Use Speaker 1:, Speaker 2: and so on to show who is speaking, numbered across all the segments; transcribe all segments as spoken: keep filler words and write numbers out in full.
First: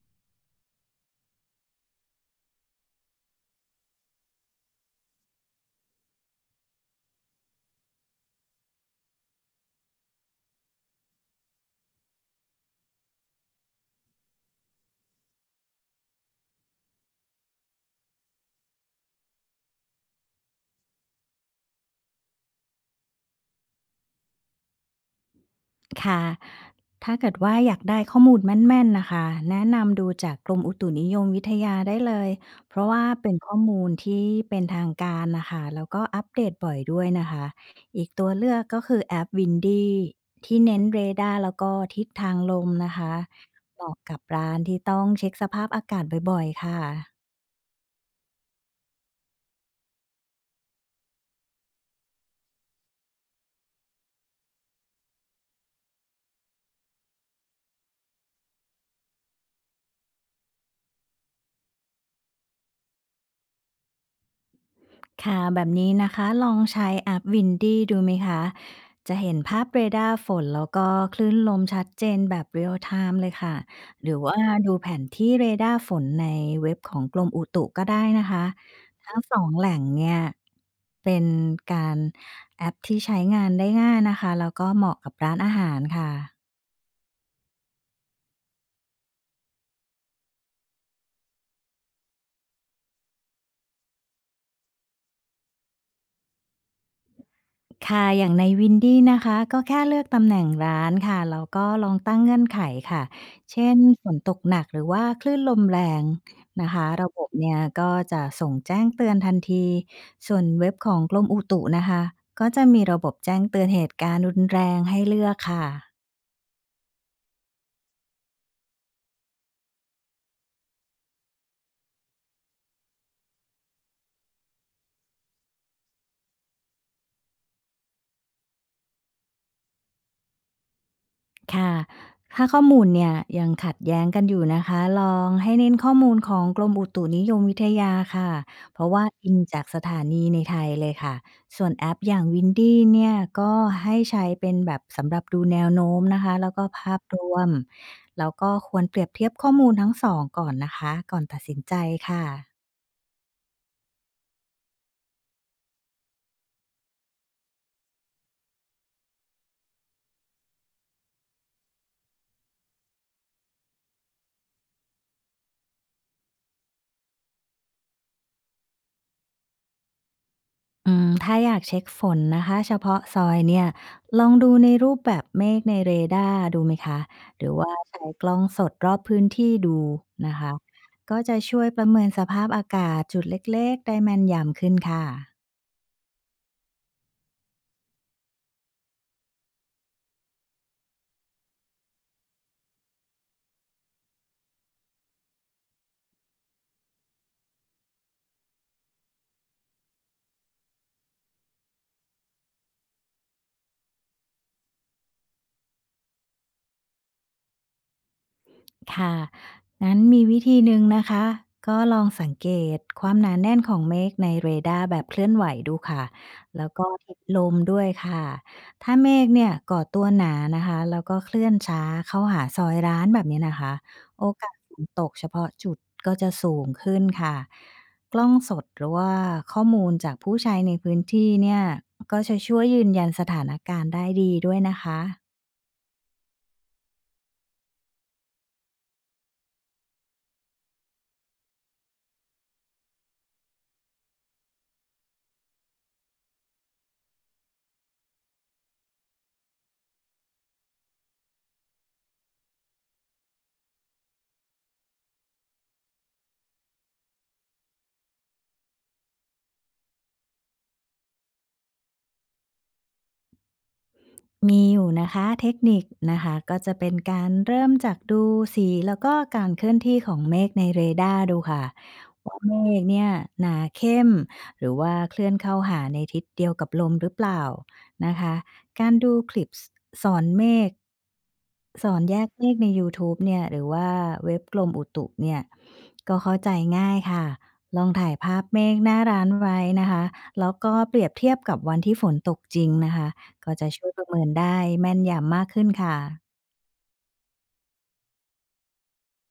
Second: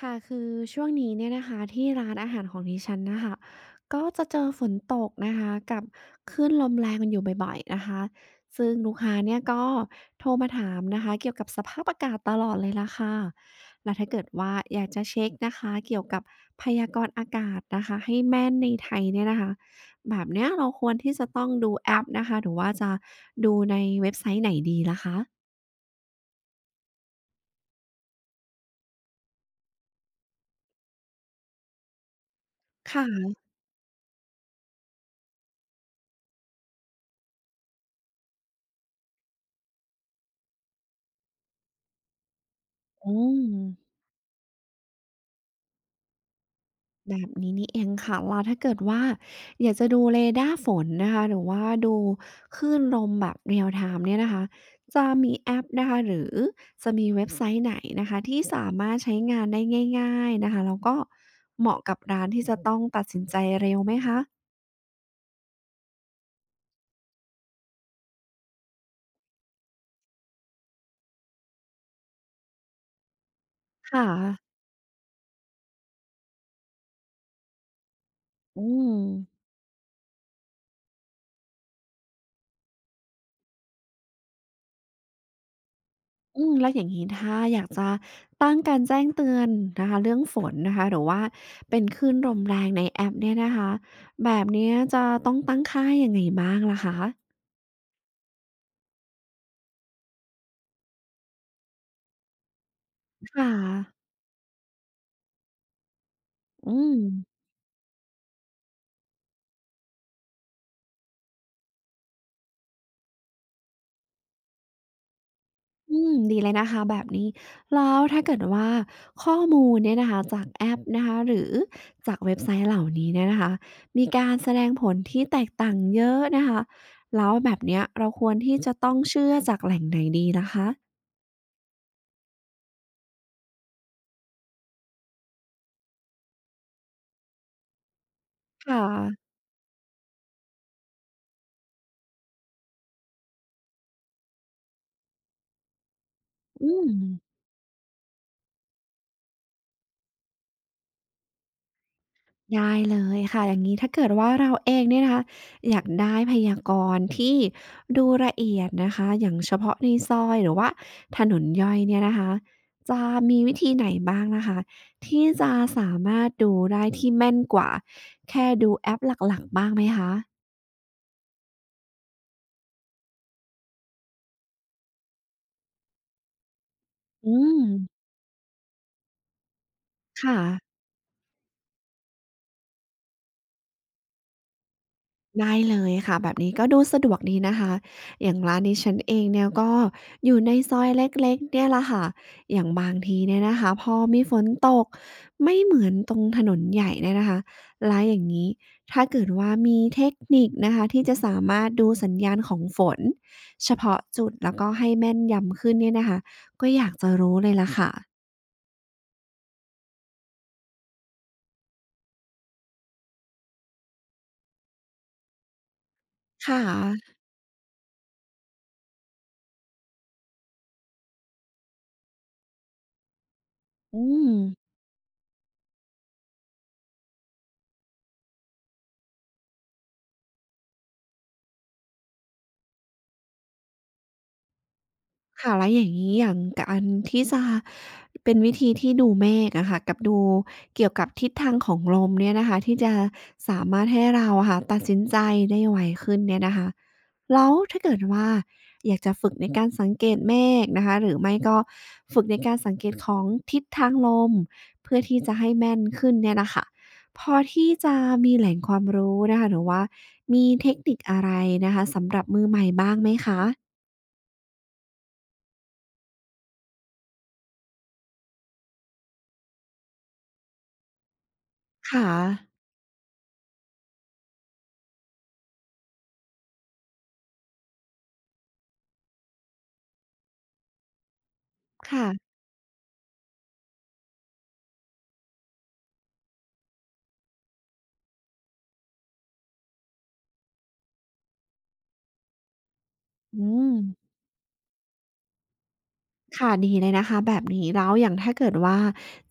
Speaker 1: ค่ะคือช่วงนี้เนี่ยนะคะที่ร้านอาหารของดิฉันนะคะก็จะเจอฝนตกนะคะกับคลื่นลมแรงกันอยู่บ่อยๆนะคะซึ่งลูกค้าเนี่ยก็โทรมาถามนะคะเกี่ยวกับสภาพอากาศตลอดเลยล่ะค่ะแล้วถ้าเกิดว่าอยากจะเช็คนะคะเกี่ยวกับพยากรณ์อากาศนะคะให้แม่นในไทยเนี่ยนะคะแบบเนี้ยเราควรที่จะต้องดูแอปนะคะหรือว่าจะดูในเว็บไซต์ไหนดีล่ะคะ
Speaker 2: ค่ะถ้าเกิดว่าอยากได้ข้อมูลแม่นๆน่ะค่ะแนะนำดูจากกรมอุตุนิยมวิทยาได้เลย เพราะว่า
Speaker 1: ค่ะ
Speaker 2: เป็นข้อมูลที่เป็นทางการน่ะค่ะแล้วก็อัปเดตบ่อยด้วยนะคะอีกตัวเลือกก็คือแอป Windy ที่เน้นเรดาร์แล้วก็ทิศทางลมนะคะ
Speaker 1: อื
Speaker 2: เห
Speaker 1: ม
Speaker 2: มาะกับร้านที่ต้องเช็กสภาพอากาศบ่อยๆ ค่ะ
Speaker 1: แบบนี้นี่เองค่ะแล้วถ้าเกิดว่าอยากจะดูเรดาร์ฝนนะคะหรือว่าดูคลื่นลมแบบ real time เนี่ยนะคะจะมีแอปนะคะหรือจะมีเว็บไซต์ไหนนะคะที่สามารถใช้งานได้ง่ายๆนะคะแล้วก็เหมาะกับร้านที่จะต้องตัดสินใจเร็วไหมคะ
Speaker 2: ค่ะแบบนี้นะคะลองใช้แอปวินดี้ดูไหมคะจะเห็นภาพเรดาร์ฝนแล้วก็คลื่นลมชัดเจนแบบเรียลไทม์เลยค่ะห
Speaker 1: ค่ะ
Speaker 2: รือว่าดูแผนที่เรดาร์ฝนในเว็บของกรมอุตุก็ได้นะคะ
Speaker 1: อืม
Speaker 2: ทั้งสองแหล่งเนี่ยเป็นการแอปที่ใช้งานได้ง่ายนะคะแล้วก็เหมาะกับร้านอาหาร
Speaker 1: อื
Speaker 2: ค่ะ
Speaker 1: มแล้วอย่างนี้ถ้าอยากจะตั้งการแจ้งเตือนนะคะเรื่องฝนนะคะหรือว่าเป็นคลื่นลมแรงในแอปเนี่ยนะคะแบบเนี้ยจะต้องตั้งค่ายังไงบ้างล่ะคะ
Speaker 2: ค่ะอย่างใน Windy นะคะก็แค่เลือกตำแหน่งร้านค่ะแล้วก็ลองตั้งเงื่อนไขค่ะ
Speaker 1: ค่ะ
Speaker 2: เช่นฝนตกหนักหรือว่าคลื่นลมแรงนะ
Speaker 1: อื
Speaker 2: คะ
Speaker 1: ม
Speaker 2: ระบบเนี่ยก็จะส่งแจ้งเตือนทันที ส่วนเว็บของกรมอุตุนะคะก็จะมีระบบแจ้งเตือนเหตุการณ์รุนแรงให้เลือกค่ะ
Speaker 1: อืมดีเลยนะคะแบบนี้แล้วถ้าเกิดว่าข้อมูลเนี่ยนะคะจากแอปนะคะหรือจากเว็บไซต์เหล่านี้เนี่ยนะคะมีการแสดงผลที่แตกต่างเยอะนะคะแล้วแบบเนี้ยเราควรที่จะต้องเชื่อจากแหล่งไหนดีล่ะคะ
Speaker 2: ค่ะถ้าข้อมูลเนี่ยยังขัดแย้งกันอยู่นะคะลองให้เน้นข้อมูลของกรมอุตุนิยมวิทยาค่ะ
Speaker 1: ค่
Speaker 2: เพราะว่า
Speaker 1: ะ
Speaker 2: อิงจากสถานีในไทยเลยค่ะส่วนแอปอย่าง Windy เนี่ยก็ให้ใช้เป็นแบบสำหรับดูแนวโน้มนะคะแล้วก็
Speaker 1: อืม
Speaker 2: ภาพรวมแล้วก็ควรเปรียบเทียบข้อมูลทั้งสองก่อนนะคะก่อนตัดสินใจค่ะ
Speaker 1: ได้เลยค่ะอย่างงี้ถ้าเกิดว่าเราเองเนี่ยนะคะอยากได้พยากรณ์ที่ดูละเอียดนะคะอย่างเฉพาะในซอยหรือว่าถนนย่อยเนี่ยนะคะจะมีวิธีไหนบ้างนะคะที่จะสามารถดูได้ที่แม่นกว่าแค่ดูแอปหลักๆบ้างไหมคะ
Speaker 2: อืมถ้าอยากเช็คฝนนะคะเฉพาะซอยเนี่ยลองดูในรูปแบบเมฆในเรดาร์ดูไหมคะ
Speaker 1: อื
Speaker 2: หรือ
Speaker 1: ม
Speaker 2: ว่าใช้กล้องสดรอบพื้นที่ดูนะ
Speaker 1: ค่ะ
Speaker 2: คะก็จะช่วยประเมินสภาพอากาศจุดเล็กๆได้แม่นยำขึ้นค่ะ
Speaker 1: ได้เลยค่ะแบบนี้ก็ดูสะดวกดีนะคะอย่างร้านดิฉันเองเนี่ยก็อยู่ในซอยเล็กๆเนี่ยละค่ะอย่างบางทีเนี่ยนะคะพอมีฝนตกไม่เหมือนตรงถนนใหญ่เนี่ยนะคะร้านอย่างนี้ถ้าเกิดว่ามีเทคนิคนะคะที่จะสามารถดูสัญญาณของฝนเฉพาะจุดแล้วก็ให้แม่นยำขึ้นเนี่ยนะคะก็อยากจะรู้เลยละค่ะ
Speaker 2: ค่ะงั้นมีวิธีหนึ่งนะคะ ก็ลองสังเกตความหนาแน่นของเมฆในเรดาร์แบบเคลื่อนไหวดูค่ะ
Speaker 1: ค่
Speaker 2: แล้วก็ทิ
Speaker 1: ะ
Speaker 2: ศลมด้วยค่ะถ้าเมฆเนี่ยก่อตัวหนานะคะ แล้วก็เคลื่อนช้า เข้าหาซอยร้านแบบนี้นะคะ
Speaker 1: อื
Speaker 2: โอ
Speaker 1: ม
Speaker 2: กาสฝนตกเฉพาะจุดก็จะสูงขึ้นค่ะกล้องสดหรือว่าข้อมูลจากผู้ใช้ในพื้นที่เนี่ยก็จะช่วยยืนยันสถานการณ์ได้ดีด้วยนะคะ
Speaker 1: ค่ะแล้วอย่างนี้อย่างการที่จะเป็นวิธีที่ดูเมฆอะค่ะกับดูเกี่ยวกับทิศทางของลมเนี่ยนะคะที่จะสามารถให้เราอะค่ะตัดสินใจได้ไวขึ้นเนี่ยนะคะแล้วถ้าเกิดว่าอยากจะฝึกในการสังเกตเมฆนะคะหรือไม่ก็ฝึกในการสังเกตของทิศทางลมเพื่อที่จะให้แม่นขึ้นเนี่ยน่ะค่ะพอที่จะมีแหล่งความรู้นะคะหรือว่ามีเทคนิคอะไรนะคะสำหรับมือใหม่บ้างไหมคะ
Speaker 2: มีอยู่นะคะเทคนิคนะคะก็จะเป็นการเริ่มจากดูสีแล้วก็การเคลื่อนที่ของเมฆในเรดาร์ดูค่ะ
Speaker 1: ค่ะ
Speaker 2: ว่าเมฆเนี่ยหนาเข้มหรือว่าเคลื่อนเข้าหาในทิศเดียวกับลมหรือเปล่านะคะการดูคลิปสอนเมฆสอนแยก
Speaker 1: ค่ะ
Speaker 2: เมฆใน YouTube เนี่ยหรือว่าเว็บกรมอุตุเนี่ยก็เข้าใจง่ายค่ะลองถ่ายภาพเมฆหน้าร้านไว้นะคะแล้วก็เปรียบเทียบกับวันที่ฝนตกจริงนะคะ
Speaker 1: อื
Speaker 2: ก็จะ
Speaker 1: ม
Speaker 2: ช่วยประเมินได้แม่นยำมากขึ้นค่ะ
Speaker 1: ค่ะดีเลยนะคะแบบนี้แล้วอย่างถ้าเกิดว่า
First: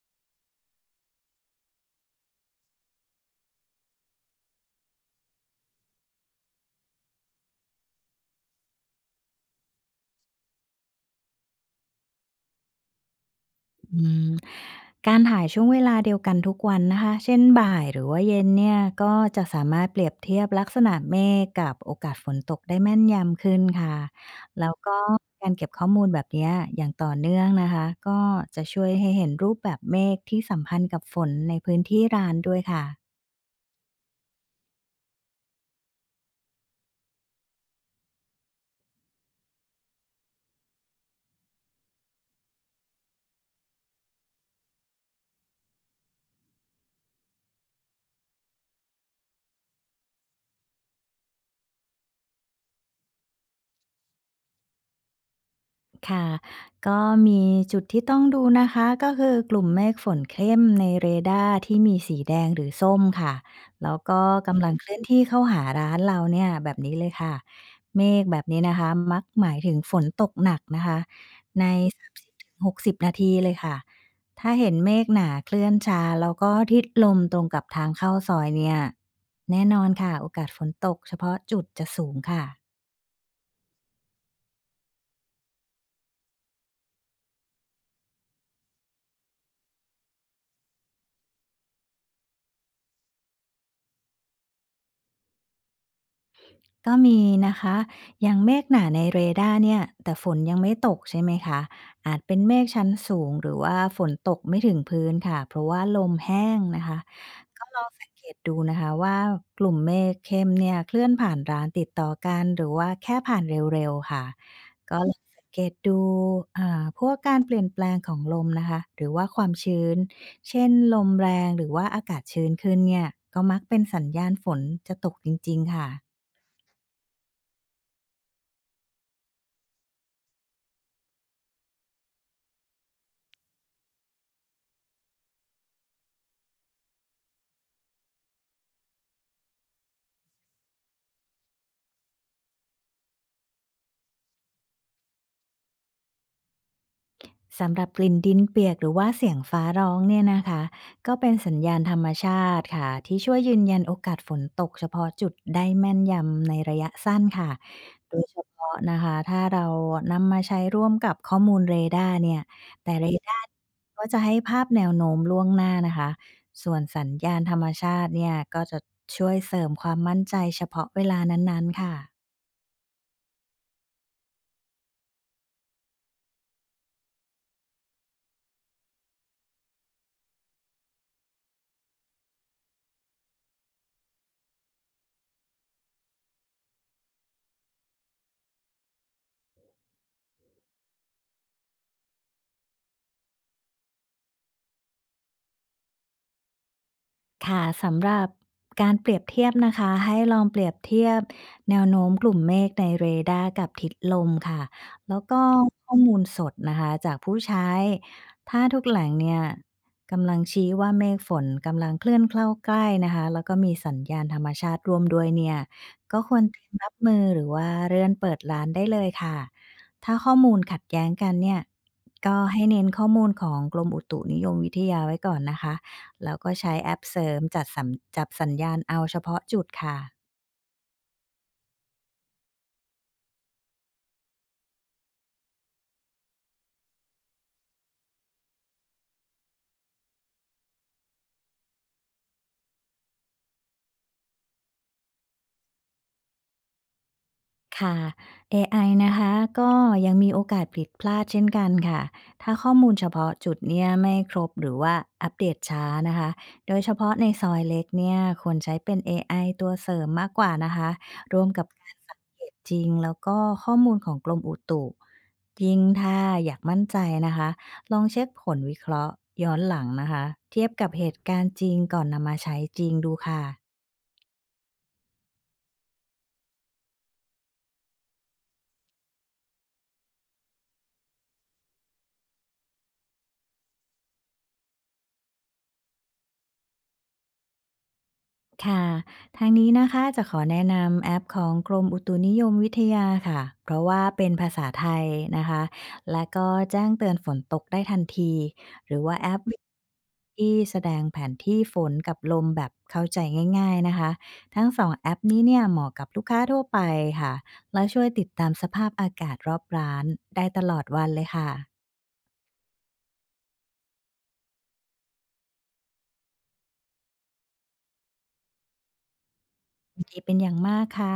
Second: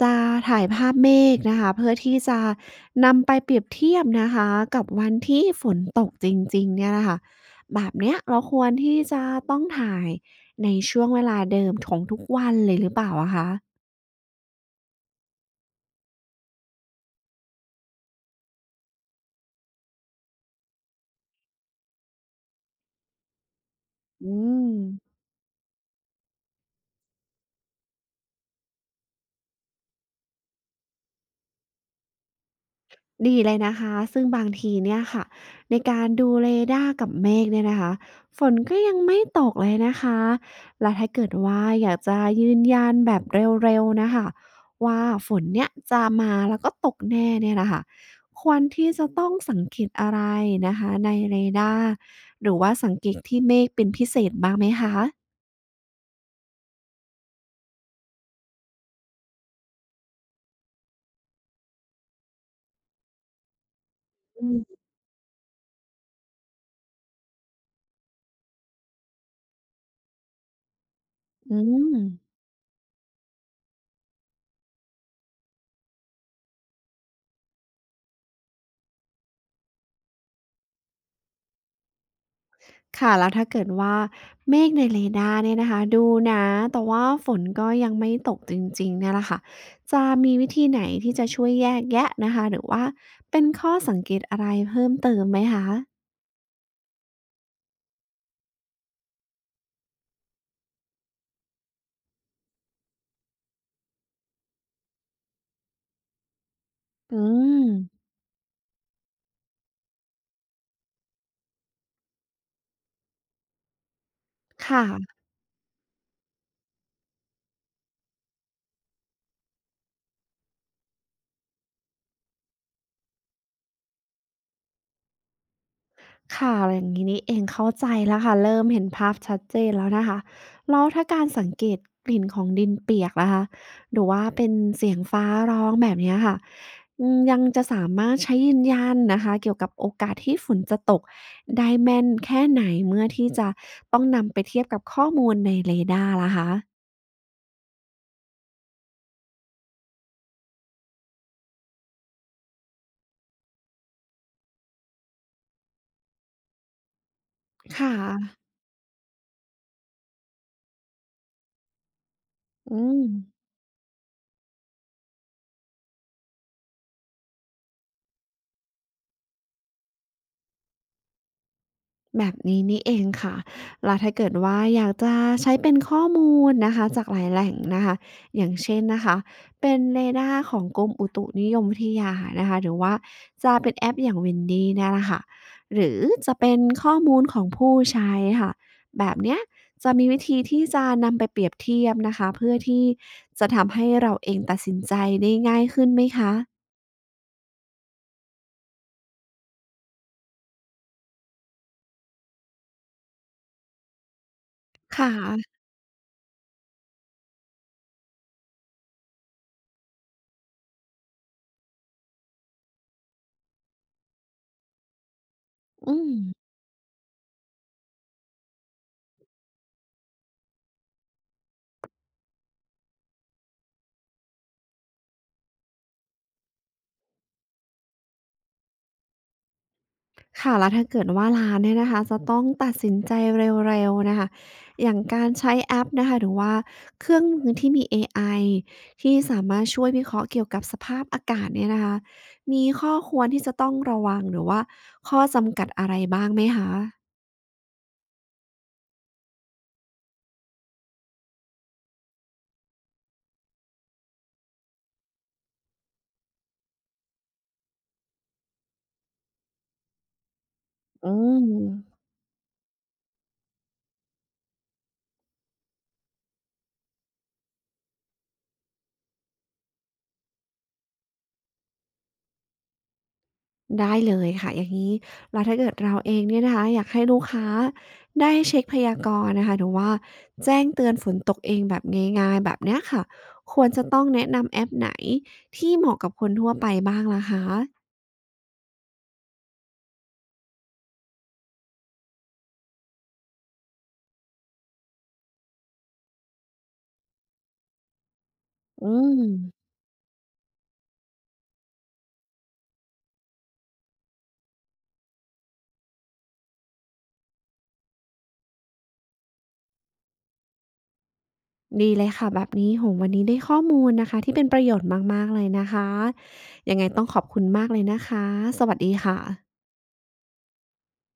Speaker 1: จะถ่ายภาพเมฆนะคะเพื่อที่จะนำไปเปรียบเทียบนะคะกับวันที่ฝนตกจริงๆเนี่ยนะคะแบบเนี้ยเราควรที่จะต้องถ่ายในช่วงเวลาเดิมของทุกวันเลยหรือเปล่าอะคะ
Speaker 2: อืมการถ่ายช่วงเวลาเดียวกันทุกวันนะคะเช่นบ่ายหรือว่าเย็นเนี่ยก็จะสามารถเปรียบเทียบลักษณะเมฆกับโอกาสฝนตกได้แม่นยำขึ้นค่ะ
Speaker 1: อืม
Speaker 2: แล้วก็การเก็บข้อมูลแบบเนี้ยอย่างต่อเนื่องนะคะก็จะช่วยให้เห็นรูปแบบเมฆที่สัมพันธ์กับฝนในพื้นที่ร้านด้วยค่ะ
Speaker 1: ดีเลยนะคะซึ่งบางทีเนี่ยค่ะในการดูเรดาร์กับเมฆเนี่ยนะคะฝนก็ยังไม่ตกเลยนะคะและถ้าเกิดว่าอยากจะยืนยันแบบเร็วๆนะคะว่าฝนเนี่ยจะมาแล้วก็ตกแน่เนี่ยนะคะควรที่จะต้องสังเกตอะไรนะคะในเรดาร์หรือว่าสังเกตที่เมฆเป็นพิเศษบ้างไหมคะ
Speaker 2: ค่ะก็มีจุดที่ต้องดูนะคะก็คือกลุ่มเมฆฝนเข้มในเรดาร์ที่มีสีแดงหรือส้มค่ะ แล้วก็
Speaker 1: อื
Speaker 2: กำลัง
Speaker 1: ม
Speaker 2: เคลื่อนที่เข้าหาร้านเราเนี่ยแบบนี้เลยค่ะ เมฆแบบนี้นะคะมักหมายถึงฝนตกหนักนะคะ
Speaker 1: อื
Speaker 2: ใน
Speaker 1: ม
Speaker 2: สามสิบถึงหกสหก ศูนย์นาทีเลยค่ะ ถ้าเห็นเมฆหนาเคลื่อนช้าแล้วก็ทิศลมตรงกับทางเข้าซอยเนี่ยแน่นอนค่ะโอกาสฝนตกเฉพาะจุดจะสูงค่ะ
Speaker 1: ค่ะ แล้วถ้าเกิดว่าเมฆในเรดาร์เนี่ยนะคะดูหนาแต่ว่าฝนก็ยังไม่ตกจริงๆเนี่ยแหละค่ะจะมีวิธีไหนที่จะช่วยแยกแยะนะคะหรือว่าเป็นข้อสังเกตอะไรเพิ่มเติมไหมคะ
Speaker 2: ก็มีนะคะอย่างเมฆหนาในเรดาร์เนี่ยแต่ฝนยังไม่ตกใช่ไหมคะ อาจเป็นเมฆชั้นสูงหรือว่าฝนตกไม่ถึงพื้นค่ะ เพราะว่าลมแห้งนะคะ
Speaker 1: อื
Speaker 2: ก็
Speaker 1: ม
Speaker 2: ลองสังเกตดูนะคะว่ากลุ่มเมฆเข้มเนี่ยเคลื่อนผ่านร้านติดต่อกันหรือว่าแค่ผ่านเร็วๆค่ะ
Speaker 1: ค
Speaker 2: ก็ลอง
Speaker 1: ่ะ
Speaker 2: สังเกตดูอ่าพวกการเปลี่ยนแปลงของลมนะคะหรือว่าความชื้นเช่นลมแรงหรือว่าอากาศชื้นขึ้นเนี่ยก็มักเป็นสัญญาณฝนจะตกจริงๆค่ะ
Speaker 1: ค่ะอย่างนี้นี่เองเข้าใจแล้วค่ะ เริ่มเห็นภาพชัดเจนแล้วนะคะแล้วถ้าการสังเกตกลิ่นของดินเปียกละคะหรือว่าเป็นเสียงฟ้าร้องแบบเนี้ยค่ะอืมยังจะสามารถใช้ยืนยันนะคะ เกี่ยวกับโอกาสที่ฝนจะตกได้แม่นแค่ไหนเมื่อที่จะต้องนำไปเทียบกับข้อมูลในเรดาร์ล่ะคะ
Speaker 2: สำหรับกลิ่นดินเปียกหรือว่าเสียงฟ้าร้องเนี่ยนะคะก็เป็นสัญญาณธรรมชาติค่ะที่ช่วยยืนยันโอกาสฝนตกเฉพาะจุดได้แม่นยำในระยะสั้นค่ะ
Speaker 1: ค่
Speaker 2: โดยเฉ
Speaker 1: ะ
Speaker 2: พาะนะคะถ้าเรานำมาใช้ร่วมกับข้อมูลเรดาร์เนี่ย
Speaker 1: อื
Speaker 2: แต่
Speaker 1: ม
Speaker 2: เรดาร์ก็จะให้ภาพแนวโน้มล่วงหน้านะคะส่วนสัญญาณธรรมชาติเนี่ยก็จะช่วยเสริมความมั่นใจเฉพาะเวลานั้นๆค่ะ
Speaker 1: แบบนี้นี่เองค่ะแล้วถ้าเกิดว่าอยากจะใช้เป็นข้อมูลนะคะจากหลายแหล่งนะคะอย่างเช่นนะคะเป็นเรดาร์ของกรมอุตุนิยมวิทยานะคะหรือว่าจะเป็นแอปอย่าง วินดี้ เนี่ยแหละค่ะ หรือจะเป็นข้อมูลของผู้ใช้ค่ะแบบเนี้ยจะมีวิธีที่จะนำไปเปรียบเทียบนะคะเพื่อที่จะทำให้เราเองตัดสินใจได้ง่ายขึ้นไหมคะ
Speaker 2: ค่ะสำหรับการเปรียบเทียบนะคะให้ลองเปรียบเทียบแนวโน้มกลุ่มเมฆในเรดาร์กับทิศลมค่ะ
Speaker 1: ค
Speaker 2: แล้วก็
Speaker 1: ่ะ
Speaker 2: ข้อมูลสดนะคะจากผู้ใช้ถ้าทุกแหล่งเนี่ยกำลังชี้ว่าเมฆฝนกำลังเคลื่อนเข้าใกล้นะคะแล้วก็มีสัญญาณธรรมชาติรวมด้วยเนี่ย
Speaker 1: อืม
Speaker 2: ก็ควรเตรียมรับมือหรือว่าเลื่อนเปิดร้านได้เลยค่ะถ้าข้อมูลขัดแย้งกันเนี่ยก็ให้เน้นข้อมูลของกรมอุตุนิยมวิทยาไว้ก่อนนะคะ แล้วก็ใช้แอปเสริมจัดสัมจับสัญญาณเอาเฉพาะจุดค่ะ
Speaker 1: ค่ะแล้วถ้าเกิดว่าร้านเนี่ยนะคะจะต้องตัดสินใจเร็วๆนะคะอย่างการใช้แอปนะคะหรือว่าเครื่องมือที่มีเอไอที่สามารถช่วยวิเคราะห์เกี่ยวกับสภาพอากาศเนี่ยนะคะมีข้อควรที่จะต้องระวังหรือว่าข้อจำกัดอะไรบ้างไหมคะ
Speaker 2: ค่ะเอไอนะคะก็ยังมีโอกาสผิดพลาดเช่นกันค่ะถ้าข้อมูลเฉพาะจุดเนี่ยไม่ครบหรือว่าอัปเดตช้านะคะโดยเฉพาะในซอยเล็กเนี่ยควรใช้เป็น เอ ไอ ตัวเสริมมากกว่านะคะ
Speaker 1: อื
Speaker 2: ร
Speaker 1: ม
Speaker 2: วมกับการสังเกตจริงแล้วก็ข้อมูลของกรมอุตุยิ่งถ้าอยากมั่นใจนะคะลองเช็คผลวิเคราะห์ย้อนหลังนะคะเทียบกับเหตุการณ์จริงก่อนนำมาใช้จริงดูค่ะ
Speaker 1: ได้เลยค่ะอย่างนี้แล้วถ้าเกิดเราเองเนี่ยนะคะอยากให้ลูกค้าได้เช็คพยากรณ์นะคะหรือว่าแจ้งเตือนฝนตกเองแบบง่ายๆแบบเนี้ยค่ะควรจะต้องแนะนำแอปไหนที่เหมาะกับคนทั่วไปบ้างล่ะคะ
Speaker 2: ค่ะทางนี้นะคะจะขอแนะนำแอปของกรมอุตุนิยมวิทยาค่ะ เพราะว่าเป็นภาษาไทยนะคะและก็แจ้งเตือนฝนตกได้ทันที
Speaker 1: อื
Speaker 2: หรือว่าแอป
Speaker 1: ม
Speaker 2: ที่แสดงแผนที่ฝนกับลมแบบเข้าใจง่ายๆนะคะทั้งสองแอปนี้เนี่ยเหมาะกับลูกค้าทั่วไปค่ะและช่วยติดตามสภาพอากาศรอบร้านได้ตลอดวันเลยค่ะ
Speaker 1: ดีเลยค่ะแบบนี้โหวันนี้ได้ข้อมูลนะคะที่เป็นประโยชน์มากๆเลยนะคะยังไงต้องขอบคุณมากเลยนะคะสวัสดีค่ะ
Speaker 2: ยินดีเป็นอย่างมากค่ะ